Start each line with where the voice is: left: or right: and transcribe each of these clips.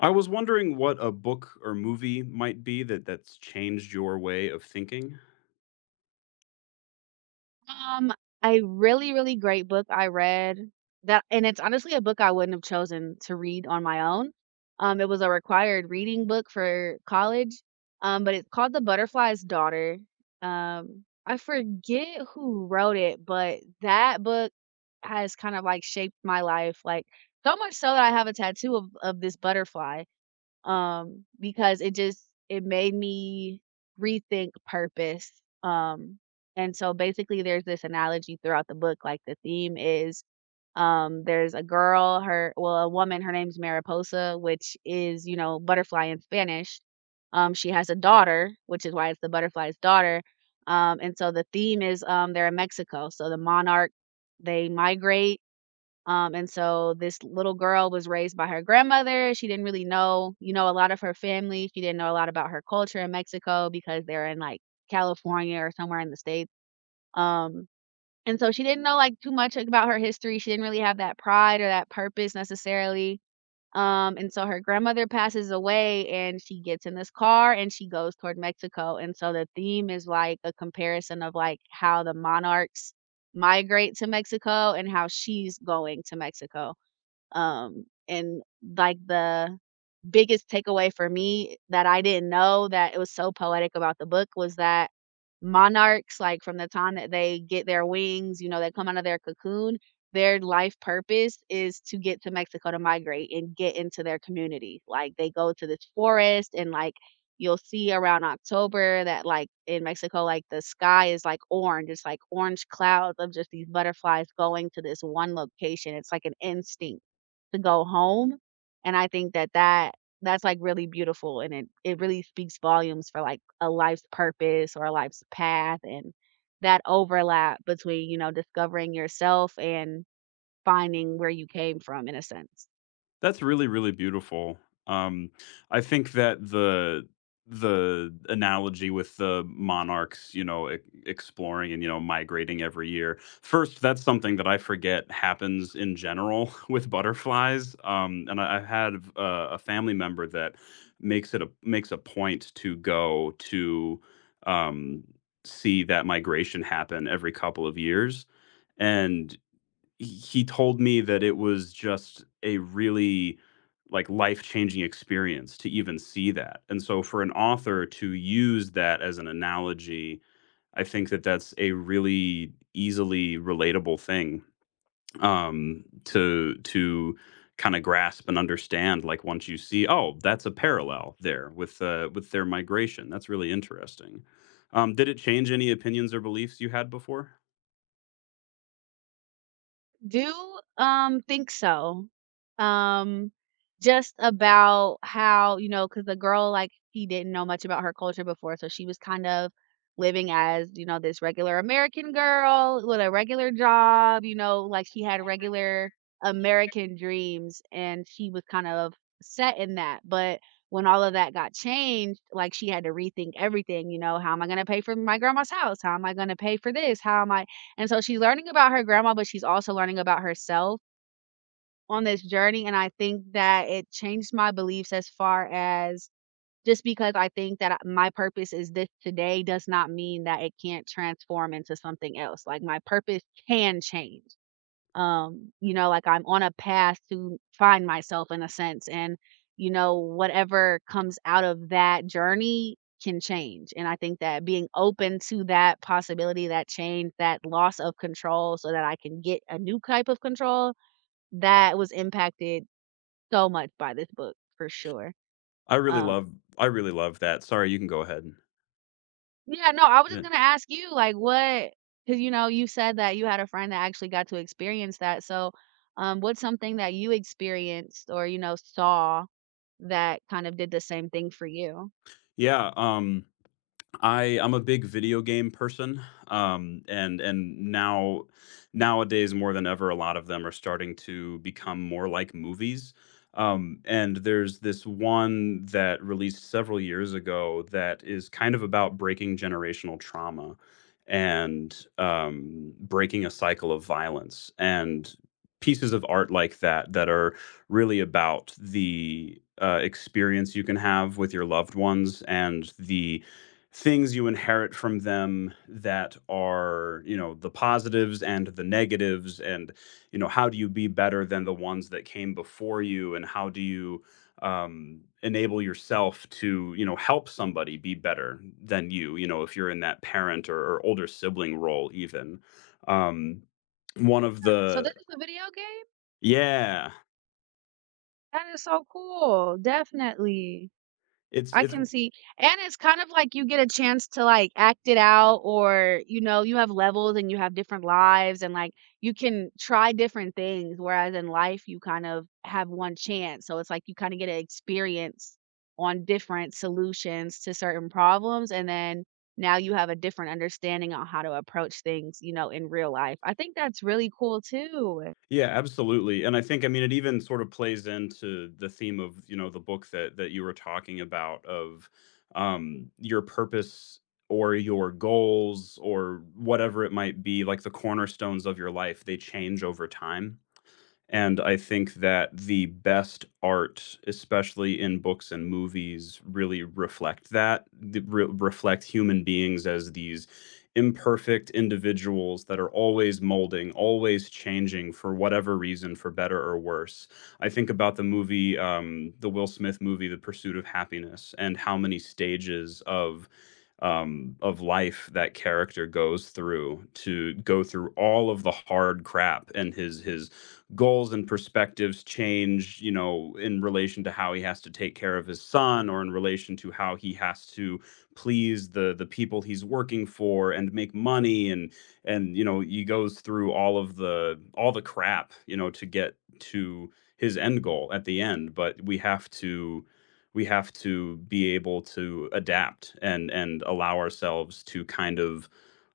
left: I was wondering what a book or movie might be that's changed your way of thinking.
right: Um, a really, really great book I read that and it's honestly a book I wouldn't have chosen to read on my own. It was a required reading book for college, but it's called The Butterfly's Daughter. I forget who wrote it, but that book has kind of like shaped my life, like so much so that I have a tattoo of this butterfly, because it just it made me rethink purpose. Um, and so basically, there's this analogy throughout the book. Like the theme is, there's a girl, her well, a woman, her name's Mariposa, which is butterfly in Spanish. She has a daughter, which is why it's the butterfly's daughter. And so the theme is, they're in Mexico, so the monarch they migrate. And so this little girl was raised by her grandmother. She didn't really know, a lot of her family. She didn't know a lot about her culture in Mexico because they're in like California or somewhere in the States. Um, and so she didn't know like too much about her history. She didn't really have that pride or that purpose necessarily. And so her grandmother passes away and she gets in this car and she goes toward Mexico. And so the theme is like a comparison of like how the monarchs migrate to Mexico and how she's going to Mexico. And like the biggest takeaway for me that I didn't know that it was so poetic about the book was that monarchs, like, from the time that they get their wings, you know, they come out of their cocoon, their life purpose is to get to Mexico to migrate and get into their community. Like, they go to this forest and, like, you'll see around October that, like, in Mexico, like, the sky is, like, orange. It's, like, orange clouds of just these butterflies going to this one location. It's like an instinct to go home, and I think that that's, like, really beautiful, and it really speaks volumes for, like, a life's purpose or a life's path and that overlap between, you know, discovering yourself and finding where you came from in a sense.
left: That's really, really beautiful. Um, I think that the analogy with the monarchs, you know, exploring and you know migrating every year. First, that's something that I forget happens in general with butterflies. And I had a family member that makes a point to go to um, see that migration happen every couple of years. And he told me that it was just a really, like, life-changing experience to even see that, and so for an author to use that as an analogy, I think that that's a really easily relatable thing, to kinda grasp and understand, like, once you see, "Oh, that's a parallel there with their migration. That's really interesting." Did it change any opinions or beliefs you had before?
right: Do think so. Um just about how, you know, cause the girl like he didn't know much about her culture before, so she was kind of living as, you know, this regular American girl with a regular job, you know, like she had regular American dreams and she was kind of set in that. But when all of that got changed, like she had to rethink everything, you know, how am I going to pay for my grandma's house? How am I going to pay for this? How am I, and so she's learning about her grandma, but she's also learning about herself on this journey. And I think that it changed my beliefs as far as just because I think that my purpose is this today does not mean that it can't transform into something else. Like my purpose can change. You know, like I'm on a path to find myself in a sense. And, whatever comes out of that journey can change. And I think that being open to that possibility, that change, that loss of control so that I can get a new type of control, that was impacted so much by this book for sure.
left: I really
right: Um
left: love I really love that. Sorry, you can go ahead.
right: Yeah, no, I was
left: I
right: just
left: didn't
right: gonna ask you, like, what? Cause, you know, you said that you had a friend that actually got to experience that, so, what's something that you experienced or, you know, saw that kind of did the same thing for you?
left: Yeah, I'm a big video game person, and now nowadays more than ever, a lot of them are starting to become more like movies. And there's this one that released several years ago that is kind of about breaking generational trauma and breaking a cycle of violence and pieces of art like that that are really about the experience you can have with your loved ones and the things you inherit from them that are, you know, the positives and the negatives, and you know, how do you be better than the ones that came before you, and how do you enable yourself to, you know, help somebody be better than you, you know, if you're in that parent or older sibling role even. Um one of
right: So this
left: the
right: is a video game?
left: Yeah,
right: That is so cool, definitely.
left: it's
right: I
left: it's
right: can see, and it's kind of like you get a chance to, like, act it out or, you know, you have levels and you have different lives and, like, you can try different things, whereas in life, you kind of have one chance, so it's like you kinda get to experience on different solutions to certain problems, and then now you have a different understanding on how to approach things, you know, in real life. I think that's really cool too.
left: yeah, absolutely. And I think, I mean, it even sort of plays into the theme of, you know, the book that you were talking about of your purpose or your goals or whatever it might be, like the cornerstones of your life, they change over time. And I think that the best art, especially in books and movies, really reflect that, the reflect human beings as these imperfect individuals that are always molding, always changing for whatever reason, for better or worse. I think about the movie, the Will Smith movie, The Pursuit of Happiness, and how many stages of life that character goes through to go through all of the hard crap, and his goals and perspectives change, you know, in relation to how he has to take care of his son, or in relation to how he has to please the people he's working for and make money, and you know he goes through all of the crap, you know, to get to his end goal at the end. But we have to, we have to be able to adapt and allow ourselves to kind of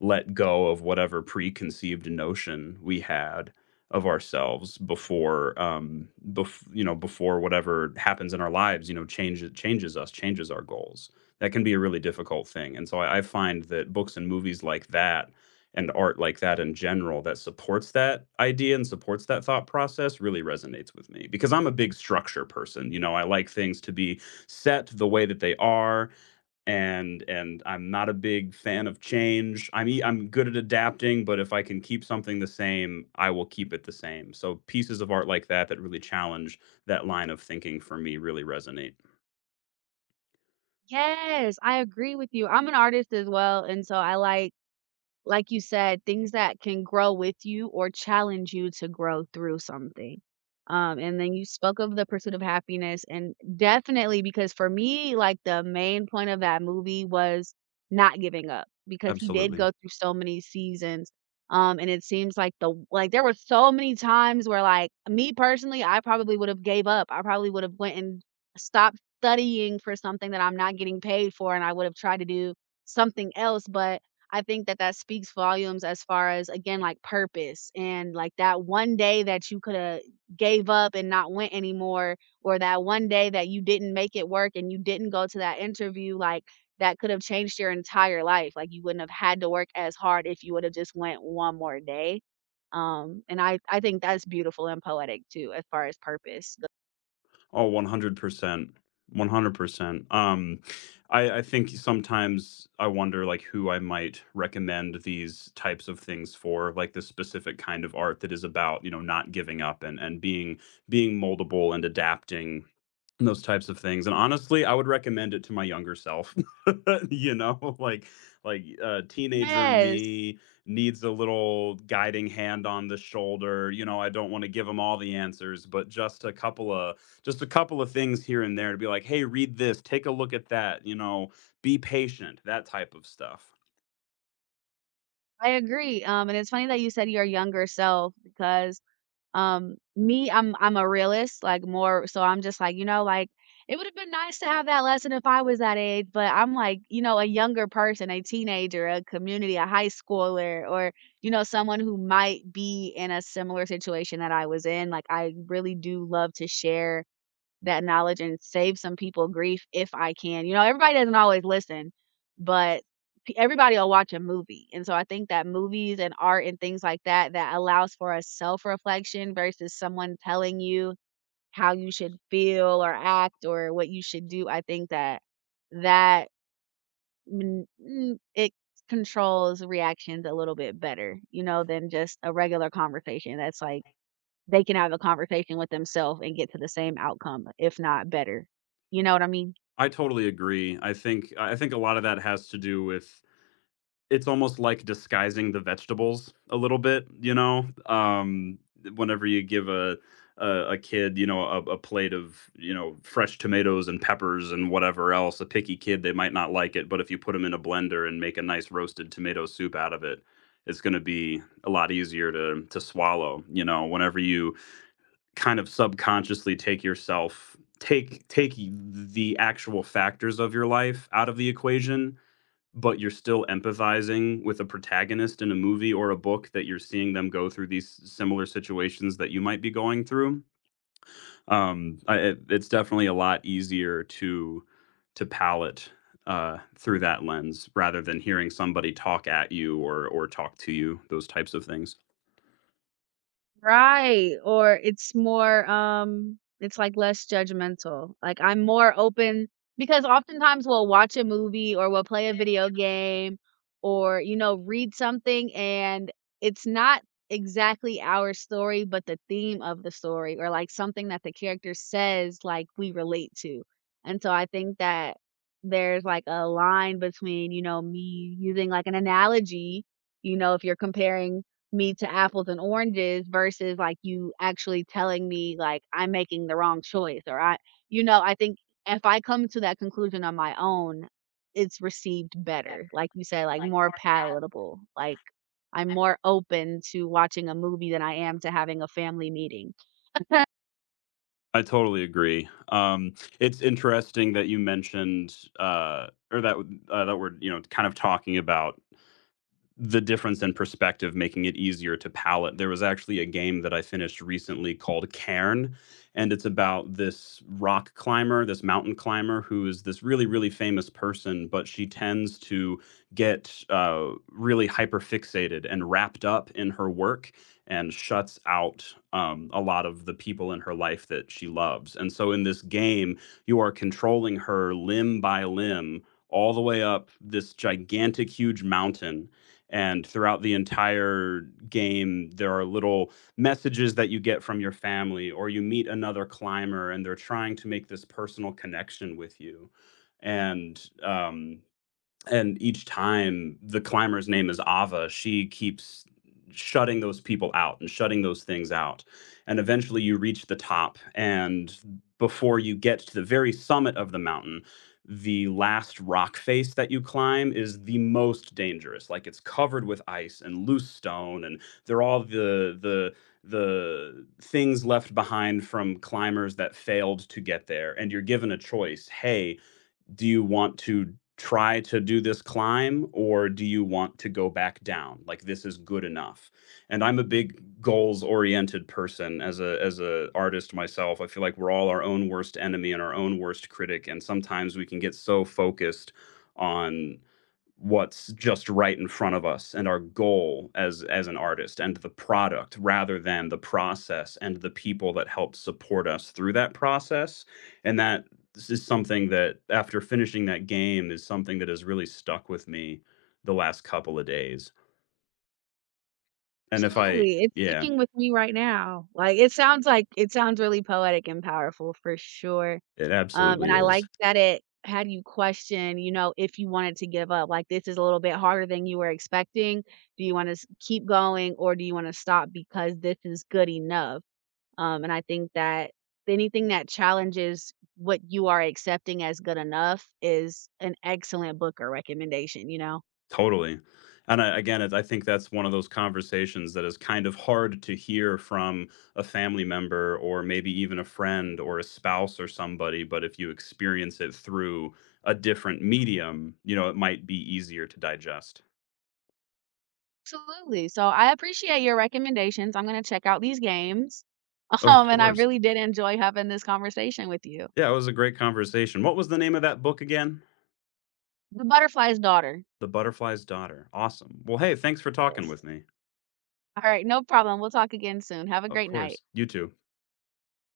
left: let go of whatever preconceived notion we had of ourselves before, you know, before whatever happens in our lives, you know, changes, changes us, changes our goals. That can be a really difficult thing, and so I find that books and movies like that, and art like that in general, that supports that idea and supports that thought process really resonates with me, because I'm a big structure person. You know, I like things to be set the way that they are, and I'm not a big fan of change. I'm good at adapting, but if I can keep something the same, I will keep it the same. So pieces of art like that that really challenge that line of thinking for me really resonate.
right: Yes, I agree with you. I'm an artist as well, and so I like you said, things that can grow with you or challenge you to grow through something. And then you spoke of The Pursuit of Happiness, and definitely because for me, like the main point of that movie was not giving up because he did
left: Absolutely.
right: go through so many seasons. And it seems like the like there were so many times where like me personally, I probably would have gave up. I probably would have went and stopped studying for something that I'm not getting paid for, and I would have tried to do something else. But I think that that speaks volumes as far as, again, like, purpose and, like, that one day that you coulda gave up and not went anymore, or that one day that you didn't make it work and you didn't go to that interview, like, that could have changed your entire life, like, you wouldn't have had to work as hard if you would have just went one more day, and I think that's beautiful and poetic too as far as purpose.
left: Oh, 100%. 100%. I think sometimes I wonder, like, who I might recommend these types of things for, like, this specific kind of art that is about, you know, not giving up and being, being moldable and adapting, and those types of things. And honestly, I would recommend it to my younger self. You know? Like, teenager
right: Yes,
left: me needs a little guiding hand on the shoulder. You know, I don't wanna give 'em all the answers, but just a couple of, just a couple of things here and there to be like, hey, read this, take a look at that, you know, be patient, that type of stuff.
right: I agree, and it's funny that you said your younger self because me, I'm a realist, like, more so I'm just like, you know, like, it would've been nice to have that lesson if I was that age, but I'm like, you know, a younger person, a teenager, a community, a high schooler, or, you know, someone who might be in a similar situation that I was in. Like, I really do love to share that knowledge and save some people grief if I can. You know, everybody doesn't always listen, but everybody will watch a movie. And so I think that movies and art and things like that that allows for a self-reflection versus someone telling you how you should feel or act or what you should do. I think that that it controls reactions a little bit better, you know, than just a regular conversation that's like they can have a conversation with themselves and get to the same outcome, if not better. You know what I mean?
left: I totally agree. I think a lot of that has to do with, it's almost like disguising the vegetables a little bit, you know? Whenever you give a kid, you know, a plate of, you know, fresh tomatoes and peppers and whatever else, a picky kid, they might not like it. But if you put them in a blender and make a nice roasted tomato soup out of it, it's going to be a lot easier to swallow, you know, whenever you kind of subconsciously take yourself take take the actual factors of your life out of the equation, but you're still empathizing with a protagonist in a movie or a book that you're seeing them go through these similar situations that you might be going through. It's definitely a lot easier to palate through that lens, rather than hearing somebody talk at you or talk to you. Those types of things.
right: Right, or it's more, it's, like, less judgmental. Like, I'm more open because oftentimes we'll watch a movie or we'll play a video game or, you know, read something, and it's not exactly our story, but the theme of the story or, like, something that the character says, like, we relate to, and so I think that there's, like, a line between, you know, me using, like, an analogy, you know, if you're comparing me to apples and oranges versus like you actually telling me like I'm making the wrong choice or I think if I come to that conclusion on my own, it's received better. Like you said, like more palatable. Like I'm more open to watching a movie than I am to having a family meeting.
left: I totally agree. It's interesting that you mentioned or that that we're, you know, kind of talking about the difference in perspective making it easier to palette. There was actually a game that I finished recently called Cairn, and it's about this rock climber, this mountain climber, who is this really, really famous person, but she tends to get really hyper fixated and wrapped up in her work, and shuts out a lot of the people in her life that she loves. And so in this game, you are controlling her limb by limb all the way up this gigantic, huge mountain. And throughout the entire game, there are little messages that you get from your family, or you meet another climber and they're trying to make this personal connection with you. And um, and each time, the climber's name is Ava, she keeps shutting those people out and shutting those things out. And eventually you reach the top, and before you get to the very summit of the mountain, the last rock face that you climb is the most dangerous. Like, it's covered with ice and loose stone, and they're all the things left behind from climbers that failed to get there. And you're given a choice. Hey, do you want to try to do this climb, or do you want to go back down, like this is good enough. And I'm a big goals oriented person. As a artist myself, I feel like we're all our own worst enemy and our own worst critic, and sometimes we can get so focused on what's just right in front of us and our goal as an artist, and the product rather than the process and the people that help support us through that process. And that, this is something that after finishing that game is something that has really stuck with me the last couple of days. And if I
right: Absolutely. It's
left: Yeah,
right: sticking with me right now. Like it sounds really poetic and powerful for sure.
left: it absolutely
right: And I like
left: is.
right: that it had you question, you know, if you wanted to give up, like, "This is a little bit harder than you were expecting. Do you wanna keep going, or do you wanna stop because this is good enough?" And I think that anything that challenges what you are accepting as good enough is an excellent book or recommendation, you know?
left: Totally. And again, I think that's one of those conversations that is kind of hard to hear from a family member or maybe even a friend or a spouse or somebody. But if you experience it through a different medium, you know, it might be easier to digest.
right: Absolutely, so I appreciate your recommendations, I'm gonna check out these games,
left: Of
right: and I
left: course.
right: really did enjoy having this conversation with you.
left: Yeah, it was a great conversation. What was the name of that book again?
right: The Butterfly's Daughter,
left: The Butterfly's Daughter. Awesome. Well, hey, thanks for talking
right: yes.
left: with me.
right: All right, no problem. We'll talk again soon. Have a
left: Of
right: great night.
left: course. You too.